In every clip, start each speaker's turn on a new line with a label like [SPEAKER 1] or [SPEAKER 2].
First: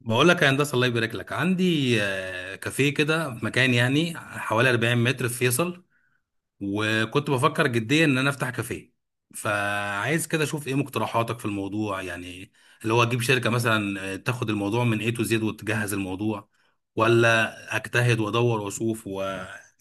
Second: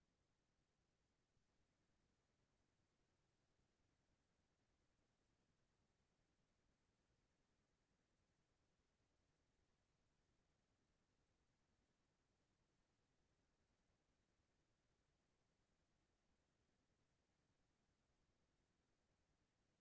[SPEAKER 1] بقول لك يا هندسه، الله يبارك لك. عندي كافيه كده في مكان، يعني حوالي 40 متر في فيصل. وكنت بفكر جديا ان انا افتح كافيه. فعايز كده اشوف ايه مقترحاتك في الموضوع، يعني اللي هو اجيب شركه مثلا، تاخد الموضوع من A to Z وتجهز الموضوع، ولا اجتهد وادور واشوف و...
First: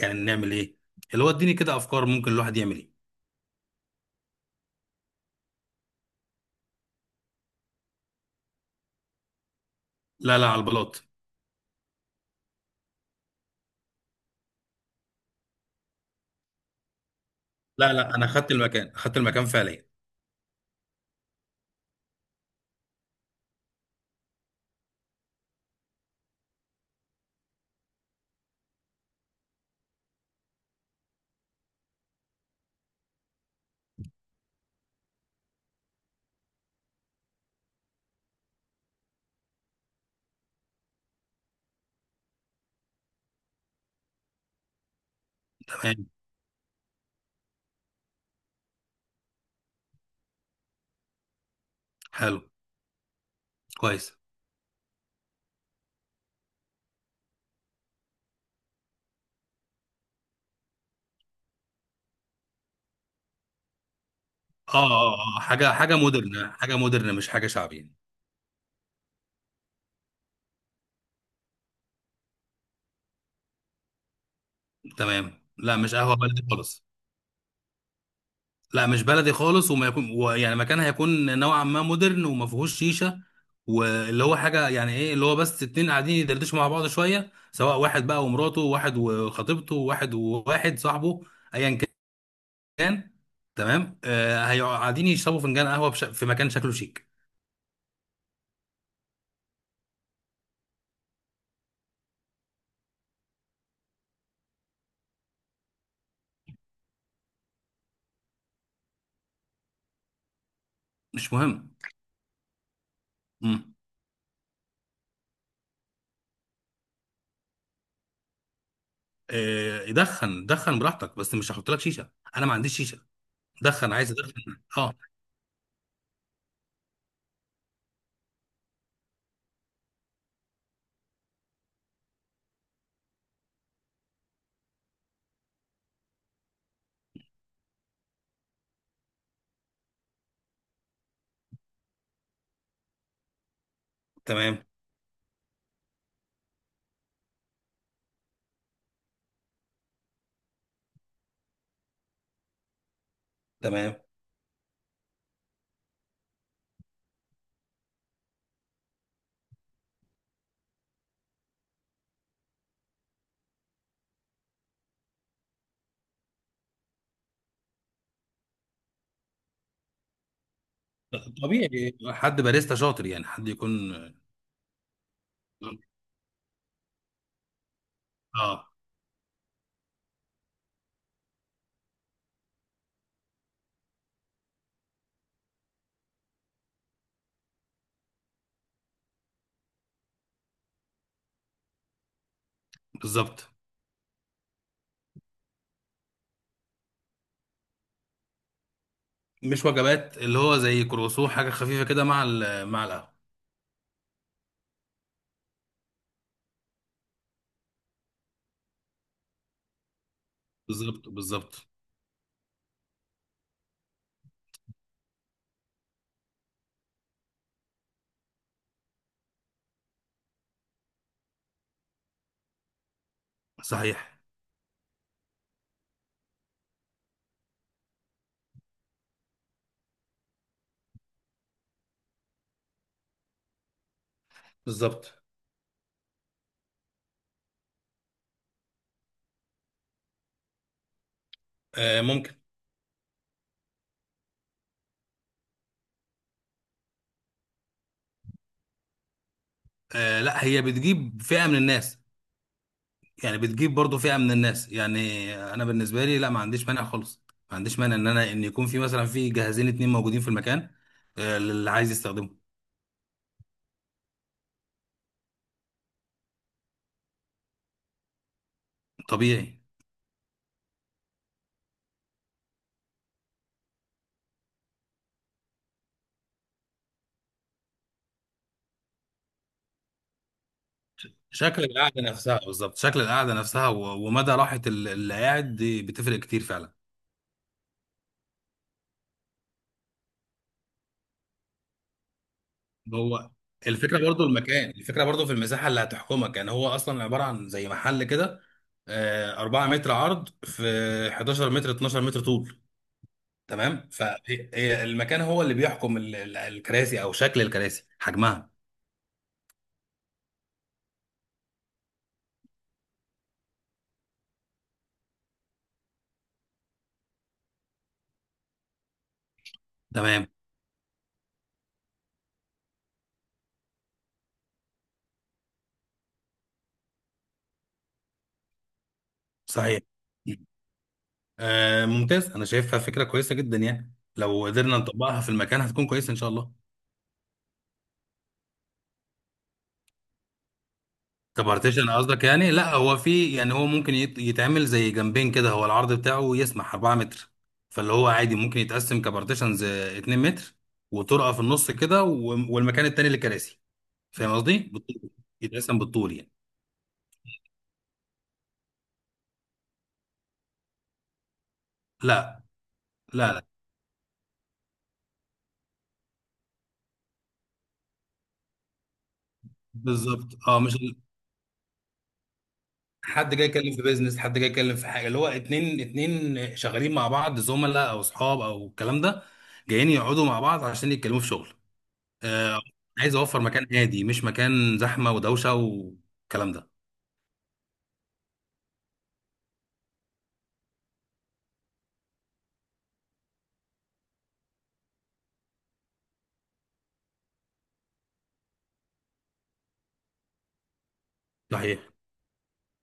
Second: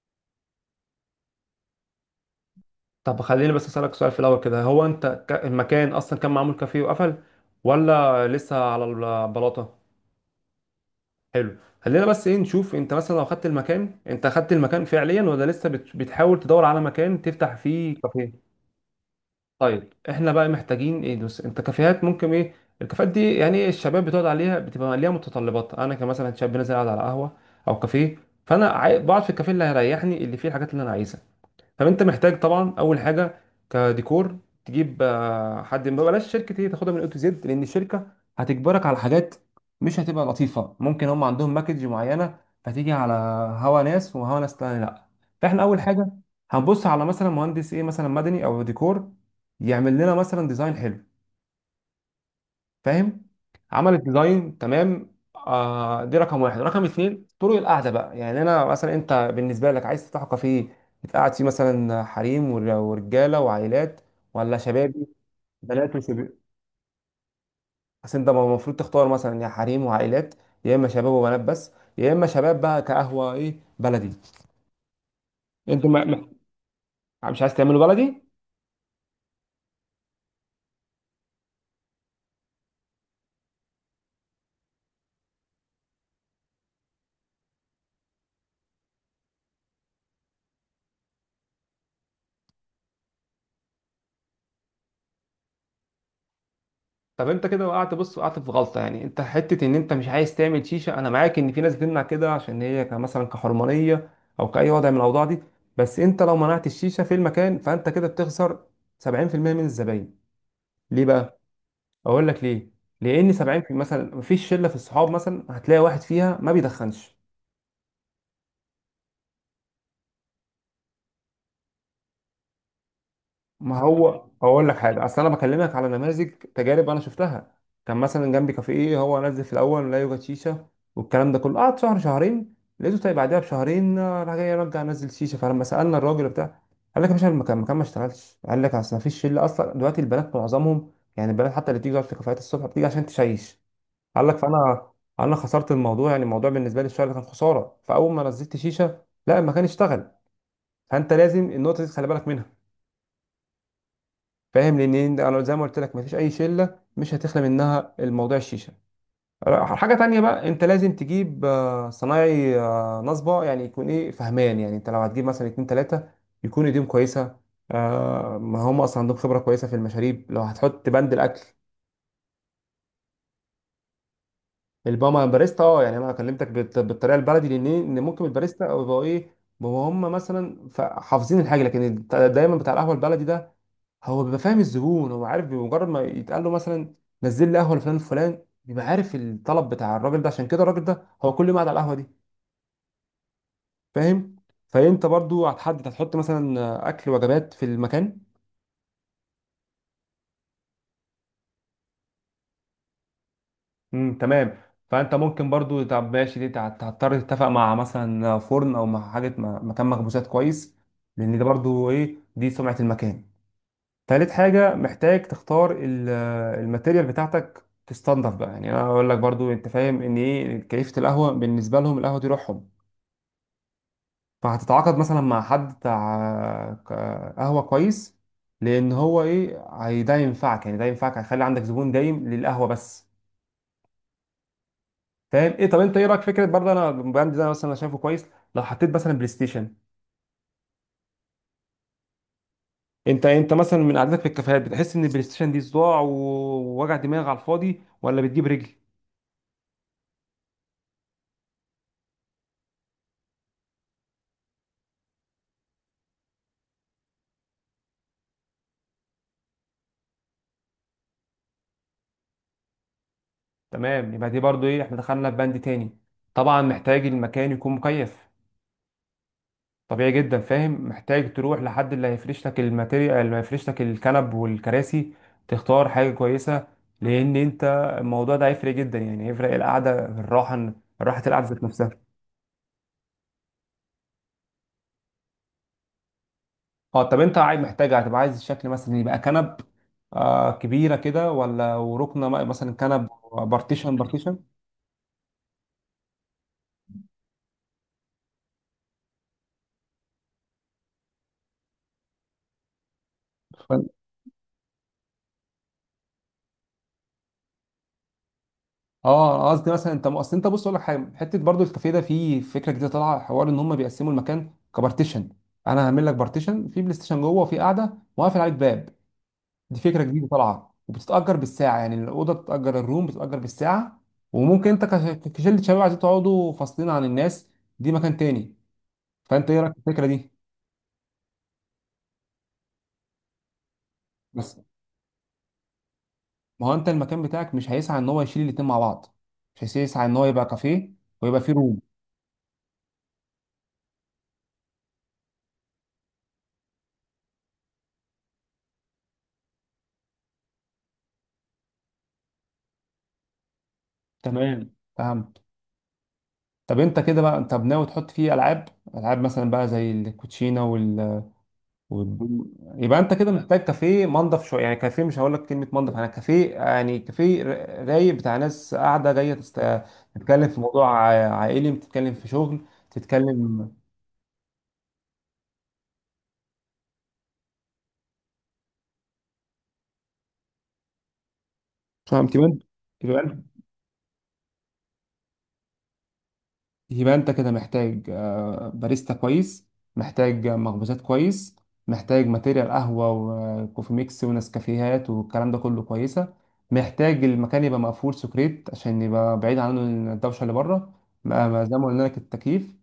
[SPEAKER 1] يعني نعمل ايه؟ اللي هو اديني كده افكار، ممكن الواحد يعمل ايه.
[SPEAKER 2] طب خليني بس اسالك سؤال في الاول كده. هو انت المكان اصلا كان معمول كافيه وقفل ولا لسه على البلاطه؟
[SPEAKER 1] لا، لا، على البلاط.
[SPEAKER 2] حلو، خلينا بس ايه نشوف، انت مثلا لو خدت المكان، انت خدت المكان فعليا ولا لسه بتحاول تدور على مكان تفتح
[SPEAKER 1] لا،
[SPEAKER 2] فيه
[SPEAKER 1] لا، انا
[SPEAKER 2] كافيه؟
[SPEAKER 1] خدت المكان، خدت المكان فعليا.
[SPEAKER 2] طيب احنا بقى محتاجين ايه؟ دوس، انت كافيهات ممكن ايه؟ الكافيهات دي يعني إيه، الشباب بتقعد عليها بتبقى ليها متطلبات. انا كمثلا شاب نازل قاعد على قهوه او كافيه، فانا بقعد في الكافيه اللي هيريحني، اللي فيه الحاجات اللي انا عايزها. طب انت محتاج طبعا اول حاجه كديكور تجيب حد. ما بلاش شركه هي تاخدها من اي تو زد، لان الشركه هتجبرك على حاجات مش هتبقى لطيفه. ممكن هم عندهم باكج معينه فتيجي على هوا ناس وهوا ناس تاني، لا. فاحنا اول
[SPEAKER 1] تمام.
[SPEAKER 2] حاجه هنبص على مثلا مهندس ايه، مثلا مدني او ديكور، يعمل لنا مثلا ديزاين حلو.
[SPEAKER 1] حلو.
[SPEAKER 2] فاهم؟ عملت
[SPEAKER 1] كويس.
[SPEAKER 2] ديزاين، تمام، آه دي رقم واحد. رقم اتنين، طرق القعده بقى. يعني انا مثلا، انت بالنسبه لك عايز تفتح كافيه تقعد فيه مثلا حريم ورجاله وعائلات ولا
[SPEAKER 1] اه،
[SPEAKER 2] شبابي
[SPEAKER 1] اه، اه، حاجه
[SPEAKER 2] بنات وشباب؟
[SPEAKER 1] مودرن، حاجه مودرن، مش حاجه شعبي.
[SPEAKER 2] بس انت المفروض تختار، مثلا يا حريم وعائلات، يا اما شباب وبنات بس، يا اما شباب بقى كقهوه ايه بلدي.
[SPEAKER 1] تمام، لا،
[SPEAKER 2] انت
[SPEAKER 1] مش قهوه بلدي خالص.
[SPEAKER 2] مش عايز تعمله بلدي؟
[SPEAKER 1] لا، مش بلدي خالص، وما يكون ويعني مكان هيكون نوعا ما مودرن، وما فيهوش شيشه. واللي هو حاجه، يعني ايه اللي هو، بس اتنين قاعدين يدردشوا مع بعض شويه، سواء واحد بقى ومراته، واحد وخطيبته، واحد وواحد صاحبه. ايا كان. تمام، هيقعدوا قاعدين يشربوا فنجان قهوه بش... في مكان شكله شيك.
[SPEAKER 2] طب انت كده وقعت، بص، وقعت في غلطه. يعني انت حته ان انت مش عايز تعمل شيشه، انا معاك ان في ناس بتمنع كده عشان هي مثلا كحرمانيه او كاي وضع من الاوضاع دي. بس انت لو منعت الشيشه في المكان فانت كده بتخسر 70% من الزباين. ليه
[SPEAKER 1] مش
[SPEAKER 2] بقى؟
[SPEAKER 1] مهم.
[SPEAKER 2] اقول لك ليه. لان 70 في
[SPEAKER 1] امم.
[SPEAKER 2] مثلا، مفيش شله في الصحاب مثلا هتلاقي واحد فيها ما بيدخنش.
[SPEAKER 1] آه، يدخن، دخن براحتك، بس مش هحط لك شيشه. انا ما عنديش شيشه.
[SPEAKER 2] ما
[SPEAKER 1] دخن، عايز
[SPEAKER 2] هو
[SPEAKER 1] ادخن،
[SPEAKER 2] اقول لك
[SPEAKER 1] اه.
[SPEAKER 2] حاجه، اصل انا بكلمك على نماذج تجارب انا شفتها. كان مثلا جنبي كافيه إيه، هو نزل في الاول لا يوجد شيشه، والكلام ده كله قعد شهر شهرين. لقيته طيب بعدها بشهرين راح جاي رجع نزل شيشه. فلما سالنا الراجل بتاع، قال لك يا باشا، المكان المكان ما اشتغلش. قال لك اصل ما فيش شله اصلا دلوقتي، البنات معظمهم، يعني البنات حتى اللي بتيجي تقعد في كافيهات الصبح بتيجي عشان تشيش. قال لك
[SPEAKER 1] تمام.
[SPEAKER 2] فانا انا خسرت الموضوع، يعني الموضوع بالنسبه لي الشغل كان خساره. فاول ما نزلت شيشه، لا، المكان اشتغل. فانت لازم النقطه دي تخلي بالك.
[SPEAKER 1] تمام.
[SPEAKER 2] فاهم؟ لان انا زي ما قلت لك، مفيش اي شله مش هتخلى منها الموضوع الشيشه. حاجه تانية بقى، انت لازم تجيب صنايعي نصبه. يعني يكون ايه، فهمان. يعني انت لو هتجيب مثلا اتنين تلاته، يكون ايديهم كويسه ما هم اصلا عندهم خبره كويسه في المشاريب، لو هتحط بند الاكل.
[SPEAKER 1] طبيعي. حد باريستا شاطر، يعني حد يكون.
[SPEAKER 2] الباما باريستا،
[SPEAKER 1] اه،
[SPEAKER 2] اه، يعني انا كلمتك بالطريقه البلدي، لان إيه؟ ان ممكن الباريستا
[SPEAKER 1] آه،
[SPEAKER 2] او يبقوا ايه، بيبقوا هم مثلا حافظين الحاجه، لكن دايما بتاع القهوه البلدي ده هو بيبقى فاهم الزبون، هو عارف بمجرد ما يتقال له مثلا نزل لي قهوه لفلان الفلان، بيبقى عارف الطلب بتاع الراجل ده، عشان كده الراجل ده هو كل يوم قاعد على القهوه دي.
[SPEAKER 1] بالظبط.
[SPEAKER 2] فاهم؟ فانت برضو هتحط مثلا اكل وجبات في المكان؟
[SPEAKER 1] مش وجبات، اللي هو زي كروسو، حاجه خفيفه كده مع القهوه.
[SPEAKER 2] تمام. فانت ممكن برضو، طب ماشي، دي هتضطر تتفق مع مثلا فرن او مع حاجه، مع مكان مخبوزات كويس،
[SPEAKER 1] بالظبط،
[SPEAKER 2] لان ده
[SPEAKER 1] بالظبط.
[SPEAKER 2] برضو ايه، دي سمعه المكان. تالت حاجة محتاج تختار الماتيريال بتاعتك تستنضف بقى. يعني انا اقول لك برضو، انت فاهم ان ايه كيفة القهوة بالنسبة لهم، القهوة دي روحهم.
[SPEAKER 1] صحيح.
[SPEAKER 2] فهتتعاقد مثلا مع حد بتاع قهوة كويس، لان هو ايه، ده ينفعك، يعني ده ينفعك، هيخلي عندك زبون دايم للقهوة بس.
[SPEAKER 1] بالظبط.
[SPEAKER 2] فاهم ايه؟ طب انت ايه رايك في فكرة برضه، انا البراند ده مثلا انا شايفه كويس، لو حطيت مثلا بلاي ستيشن؟
[SPEAKER 1] آه، ممكن.
[SPEAKER 2] انت مثلا من قعدتك في الكافيهات بتحس ان البلاي ستيشن دي صداع ووجع دماغ على الفاضي، ولا بتجيب رجل؟
[SPEAKER 1] آه، لا، هي بتجيب فئه من الناس. يعني بتجيب برضو فئه من الناس، يعني انا بالنسبه لي، لا، ما عنديش مانع خالص. ما عنديش مانع ان يكون في، مثلا، في جهازين اتنين موجودين في المكان، آه، للي عايز يستخدمه.
[SPEAKER 2] تمام، يبقى دي برضو ايه، احنا دخلنا في بند تاني. طبعا محتاج المكان يكون مكيف،
[SPEAKER 1] طبيعي.
[SPEAKER 2] طبيعي جدا. فاهم؟ محتاج تروح لحد اللي هيفرش لك الماتيريال، اللي هيفرش لك الكنب والكراسي، تختار حاجة كويسة، لان انت الموضوع ده هيفرق جدا. يعني هيفرق القعدة، الراحة، راحة القعدة ذات
[SPEAKER 1] شكل القعده
[SPEAKER 2] نفسها.
[SPEAKER 1] نفسها، بالظبط، شكل القعده نفسها و- ومدى راحه اللي قاعد دي بتفرق كتير فعلا.
[SPEAKER 2] اه طب انت عايز، محتاج، هتبقى عايز الشكل مثلا يبقى كنب آه كبيرة كده، ولا وركنة مثلا كنب
[SPEAKER 1] هو
[SPEAKER 2] بارتيشن؟
[SPEAKER 1] الفكره برضو المكان، الفكره برضو في المساحه اللي هتحكمك، يعني هو اصلا عباره عن زي محل كده، 4 متر عرض في 11 متر، 12 متر طول. تمام، فالمكان هو اللي بيحكم الكراسي او شكل الكراسي، حجمها.
[SPEAKER 2] اه انا قصدي مثلا، انت اصل انت بص، اقول لك حاجه، حته برضو الكافيه ده فيه فكره جديده طالعه حوار ان هم بيقسموا المكان كبارتيشن. انا هعمل لك بارتيشن، في بلاي ستيشن جوه وفي قاعده، وقافل عليك باب. دي فكره جديده
[SPEAKER 1] تمام.
[SPEAKER 2] طالعه، وبتتاجر بالساعه. يعني الاوضه بتتاجر، الروم بتتاجر بالساعه. وممكن انت كشله شباب عايزين تقعدوا فاصلين عن الناس، دي مكان تاني. فانت ايه رايك في
[SPEAKER 1] صحيح.
[SPEAKER 2] الفكره دي؟
[SPEAKER 1] ممتاز، انا شايفها فكره كويسه جدا، يعني لو
[SPEAKER 2] بس
[SPEAKER 1] قدرنا نطبقها في المكان هتكون كويسه ان شاء الله.
[SPEAKER 2] ما هو انت المكان بتاعك مش هيسعى ان هو يشيل الاتنين مع بعض، مش هيسعى ان هو يبقى كافيه ويبقى
[SPEAKER 1] طب
[SPEAKER 2] فيه روم؟
[SPEAKER 1] ارتيشن قصدك؟ يعني لا، هو في، يعني هو ممكن يتعمل زي جنبين كده، هو العرض بتاعه يسمح 4 متر، فاللي هو عادي ممكن يتقسم كبارتيشنز 2 متر، وطرقه في النص كده، و- والمكان التاني للكراسي. فاهم قصدي،
[SPEAKER 2] تمام،
[SPEAKER 1] بالطول.
[SPEAKER 2] فهمت.
[SPEAKER 1] يتقسم بالطول يعني.
[SPEAKER 2] طب انت كده بقى، طب ناوي تحط فيه العاب؟ العاب مثلا بقى زي الكوتشينه وال...
[SPEAKER 1] لا.
[SPEAKER 2] يبقى انت كده
[SPEAKER 1] لا، لا.
[SPEAKER 2] محتاج كافيه منضف شويه. يعني كافيه، مش هقول لك كلمه منضف انا، كافيه يعني كافيه رايق، بتاع ناس قاعده جايه
[SPEAKER 1] بالظبط،
[SPEAKER 2] تتكلم في
[SPEAKER 1] اه، مش
[SPEAKER 2] موضوع
[SPEAKER 1] ال-...
[SPEAKER 2] عائلي، بتتكلم في شغل،
[SPEAKER 1] حد جاي
[SPEAKER 2] تتكلم.
[SPEAKER 1] يتكلم في بيزنس، حد جاي يتكلم في حاجه، اللي هو اتنين اتنين شغالين مع بعض، زملاء او اصحاب او الكلام ده، جايين يقعدوا مع بعض عشان يتكلموا في شغل.
[SPEAKER 2] فهمت؟
[SPEAKER 1] آه، عايز
[SPEAKER 2] يبقى
[SPEAKER 1] اوفر
[SPEAKER 2] انت
[SPEAKER 1] مكان هادي، مش مكان زحمه ودوشه والكلام ده.
[SPEAKER 2] يبقى انت كده محتاج باريستا كويس، محتاج مخبوزات كويس، محتاج ماتيريال قهوة وكوفي ميكس ونسكافيهات والكلام ده كله كويسة. محتاج المكان يبقى مقفول سكريت، عشان يبقى بعيد عنه الدوشة اللي بره، ما زي ما
[SPEAKER 1] صحيح.
[SPEAKER 2] قلنا لك، التكييف.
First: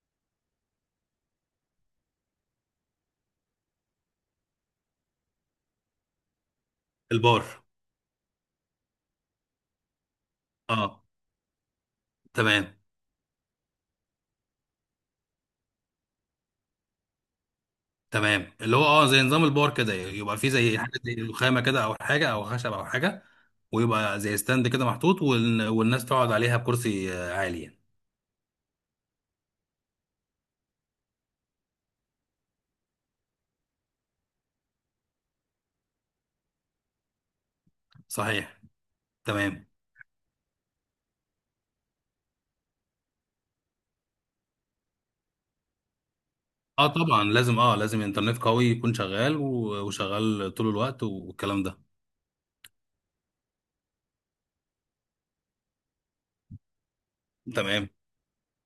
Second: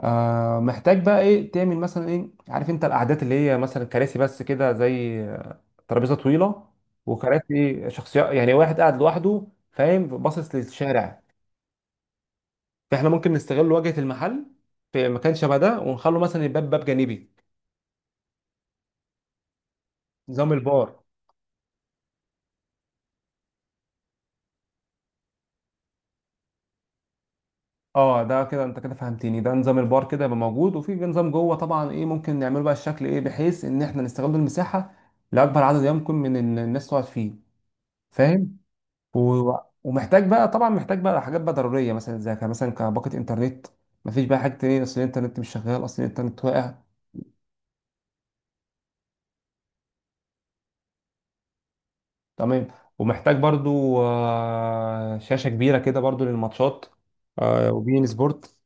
[SPEAKER 2] محتاج بقى ايه، تعمل مثلا ايه، عارف انت القعدات اللي هي مثلا كراسي بس كده، زي ترابيزة طويلة
[SPEAKER 1] البار.
[SPEAKER 2] وكراسي شخصية يعني، واحد قاعد لوحده، فاهم، باصص
[SPEAKER 1] اه.
[SPEAKER 2] للشارع.
[SPEAKER 1] تمام.
[SPEAKER 2] فاحنا ممكن نستغل واجهه المحل في مكان شبه ده، ونخلو مثلا الباب باب جانبي،
[SPEAKER 1] تمام، اللي هو اه، زي نظام البار كده، يبقى فيه
[SPEAKER 2] نظام
[SPEAKER 1] زي حاجه،
[SPEAKER 2] البار.
[SPEAKER 1] زي رخامه كده او حاجه او خشب او حاجه، ويبقى زي ستاند كده محطوط، وال- والناس تقعد عليها بكرسي عالي، يعني.
[SPEAKER 2] اه ده كده انت كده فهمتني، ده نظام البار كده يبقى موجود، وفي بقى نظام جوه طبعا ايه ممكن نعمله، بقى الشكل ايه بحيث ان احنا نستغل المساحه لاكبر عدد يمكن من الناس تقعد فيه. فاهم؟
[SPEAKER 1] صحيح.
[SPEAKER 2] و...
[SPEAKER 1] تمام.
[SPEAKER 2] ومحتاج بقى طبعا، محتاج بقى حاجات بقى ضروريه، مثلا زي مثلا كباقه انترنت، مفيش بقى حاجه تانية اصل الانترنت مش شغال، اصل الانترنت واقع.
[SPEAKER 1] اه، طبعا لازم، اه، لازم انترنت قوي يكون شغال و- وشغال طول الوقت والكلام ده.
[SPEAKER 2] تمام. ومحتاج برضو شاشة كبيرة كده برضو للماتشات
[SPEAKER 1] تمام.
[SPEAKER 2] وبين سبورت.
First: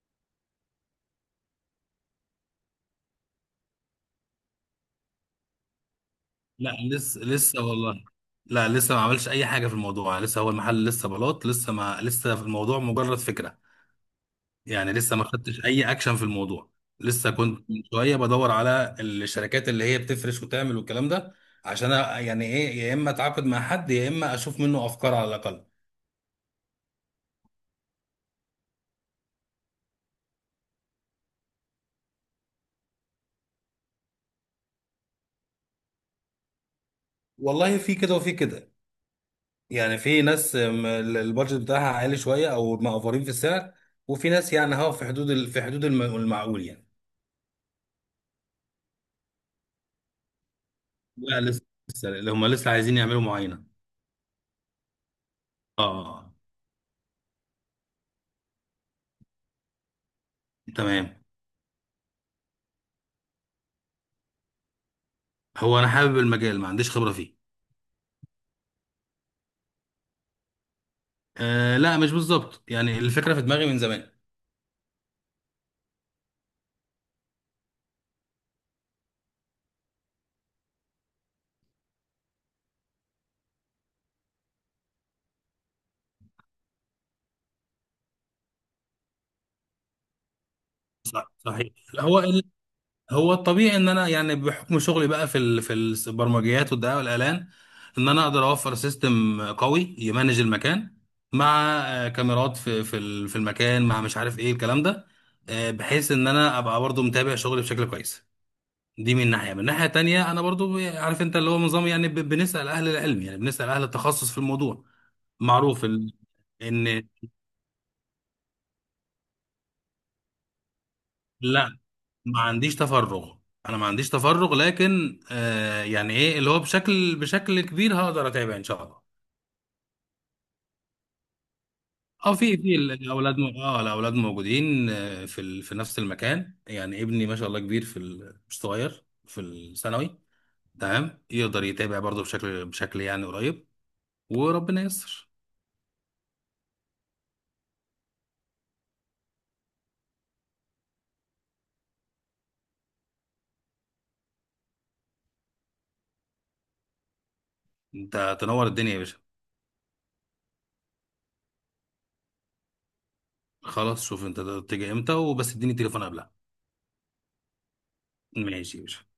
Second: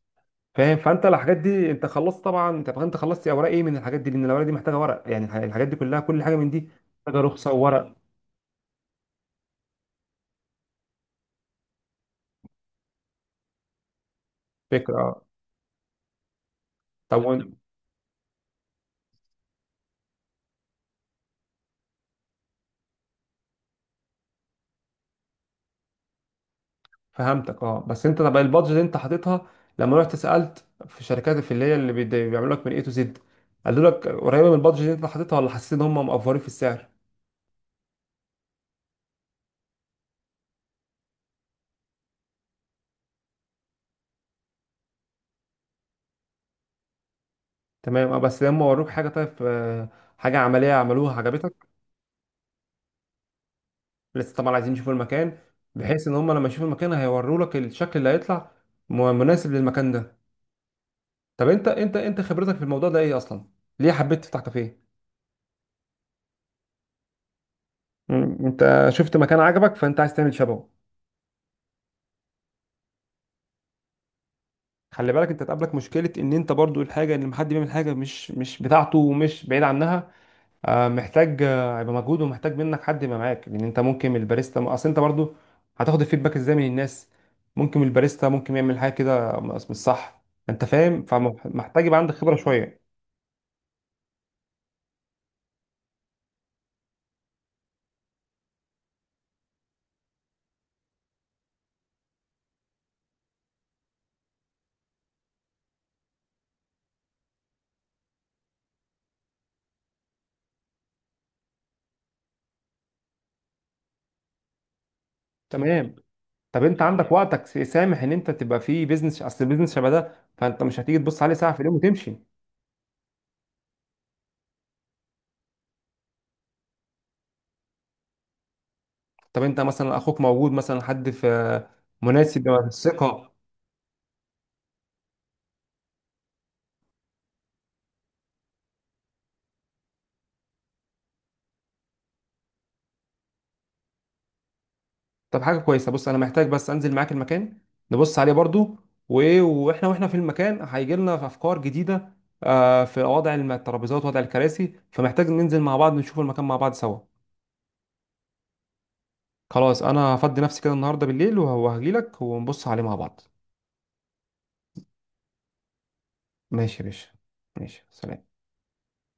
[SPEAKER 2] فاهم؟ فانت الحاجات دي انت خلصت طبعا، انت خلصت اوراق ايه من الحاجات دي؟ لان الاوراق دي محتاجه ورق، يعني الحاجات دي كلها، كل حاجه من دي
[SPEAKER 1] لا، لسه،
[SPEAKER 2] محتاجه رخصه
[SPEAKER 1] لسه
[SPEAKER 2] وورق.
[SPEAKER 1] والله. لا، لسه ما عملش اي حاجه في الموضوع، لسه هو المحل، لسه بلاط، لسه ما لسه في الموضوع مجرد فكره. يعني
[SPEAKER 2] فكره
[SPEAKER 1] لسه
[SPEAKER 2] اه.
[SPEAKER 1] ما خدتش اي اكشن في الموضوع.
[SPEAKER 2] طب
[SPEAKER 1] لسه كنت من شويه بدور على الشركات اللي هي بتفرش وتعمل والكلام ده، عشان يعني ايه، يا اما اتعاقد مع حد يا اما اشوف منه افكار على الاقل.
[SPEAKER 2] فهمتك اه. بس انت، طب البادجت اللي انت حاططها، لما رحت سالت في شركات في اللي هي اللي بيعملوا لك من اي تو زد، قالوا لك قريبه من البادجت اللي انت حاططها، ولا حسيت ان هم مقفرين في السعر؟
[SPEAKER 1] والله، في كده وفي كده. يعني في ناس البادجت بتاعها عالي شويه، او مقفرين في السعر. وفي ناس، يعني هو في حدود في حدود المعقول، يعني.
[SPEAKER 2] تمام اه. بس لما وروك حاجه طيب، حاجه عمليه عملوها
[SPEAKER 1] لا، لسه.
[SPEAKER 2] عجبتك؟
[SPEAKER 1] لسه هم عايزين يعملوا معاينه.
[SPEAKER 2] لسه طبعا، عايزين يشوفوا المكان، بحيث ان هم
[SPEAKER 1] اه.
[SPEAKER 2] لما يشوفوا المكان هيوروا لك الشكل اللي هيطلع مناسب للمكان ده.
[SPEAKER 1] تمام.
[SPEAKER 2] طب انت خبرتك في الموضوع ده ايه اصلا؟ ليه حبيت تفتح كافيه؟
[SPEAKER 1] هو انا حابب المجال، ما عنديش خبره فيه.
[SPEAKER 2] انت شفت مكان عجبك فانت عايز تعمل شبهه؟
[SPEAKER 1] آه، لا، مش بالظبط، يعني الفكره في دماغي من زمان.
[SPEAKER 2] خلي بالك انت تقابلك مشكلة، ان انت برضو الحاجة ان لما حد بيعمل حاجة مش بتاعته ومش بعيد عنها، محتاج هيبقى مجهود، ومحتاج منك حد يبقى معاك. لان انت ممكن الباريستا، اصل انت برضو هتاخد الفيدباك ازاي من الناس؟ ممكن الباريستا ممكن يعمل حاجه كده مش صح. انت فاهم؟
[SPEAKER 1] صحيح.
[SPEAKER 2] فمحتاج يبقى عندك
[SPEAKER 1] هو
[SPEAKER 2] خبره
[SPEAKER 1] ال...
[SPEAKER 2] شويه.
[SPEAKER 1] هو الطبيعي ان انا، يعني بحكم شغلي بقى في ال... في البرمجيات والدعايه والاعلان، ان انا اقدر اوفر سيستم قوي يمانج المكان، مع كاميرات في المكان، مع مش عارف ايه الكلام ده، بحيث ان انا ابقى برضو متابع شغلي بشكل كويس. دي من ناحية، من ناحية تانية، أنا برضو عارف، أنت اللي هو نظام، يعني بنسأل أهل العلم، يعني بنسأل أهل التخصص في الموضوع. معروف
[SPEAKER 2] تمام.
[SPEAKER 1] ال...
[SPEAKER 2] طب انت
[SPEAKER 1] إن.
[SPEAKER 2] عندك وقتك سامح ان انت تبقى في بيزنس اصل البيزنس شبه ده؟ فانت مش هتيجي تبص عليه ساعه في اليوم
[SPEAKER 1] لا.
[SPEAKER 2] وتمشي.
[SPEAKER 1] ما عنديش تفرغ. أنا ما عنديش تفرغ، لكن يعني إيه، اللي هو بشكل كبير هقدر أتابع إن شاء الله.
[SPEAKER 2] طب انت مثلا اخوك موجود، مثلا حد في
[SPEAKER 1] اه،
[SPEAKER 2] مناسب
[SPEAKER 1] في
[SPEAKER 2] ثقه؟
[SPEAKER 1] الاولاد م... الاولاد موجودين، في ال... في نفس المكان، يعني ابني ما شاء الله كبير في ال... مش صغير، في الثانوي. تمام، يقدر يتابع برضه بشكل يعني قريب. وربنا ييسر.
[SPEAKER 2] طب حاجة كويسة، بص، أنا محتاج بس أنزل معاك المكان نبص عليه برضو، وإيه، وإحنا في المكان هيجي لنا في أفكار جديدة، في وضع الترابيزات، وضع الكراسي. فمحتاج ننزل مع بعض نشوف المكان مع بعض سوا.
[SPEAKER 1] انت تنور الدنيا يا باشا.
[SPEAKER 2] خلاص، أنا هفضي نفسي كده النهاردة بالليل وهجيلك ونبص عليه مع بعض.
[SPEAKER 1] خلاص، شوف انت تيجي امتى، وبس اديني التليفون قبلها.
[SPEAKER 2] ماشي يا باشا. ماشي، سلام.
[SPEAKER 1] ماشي يا باشا.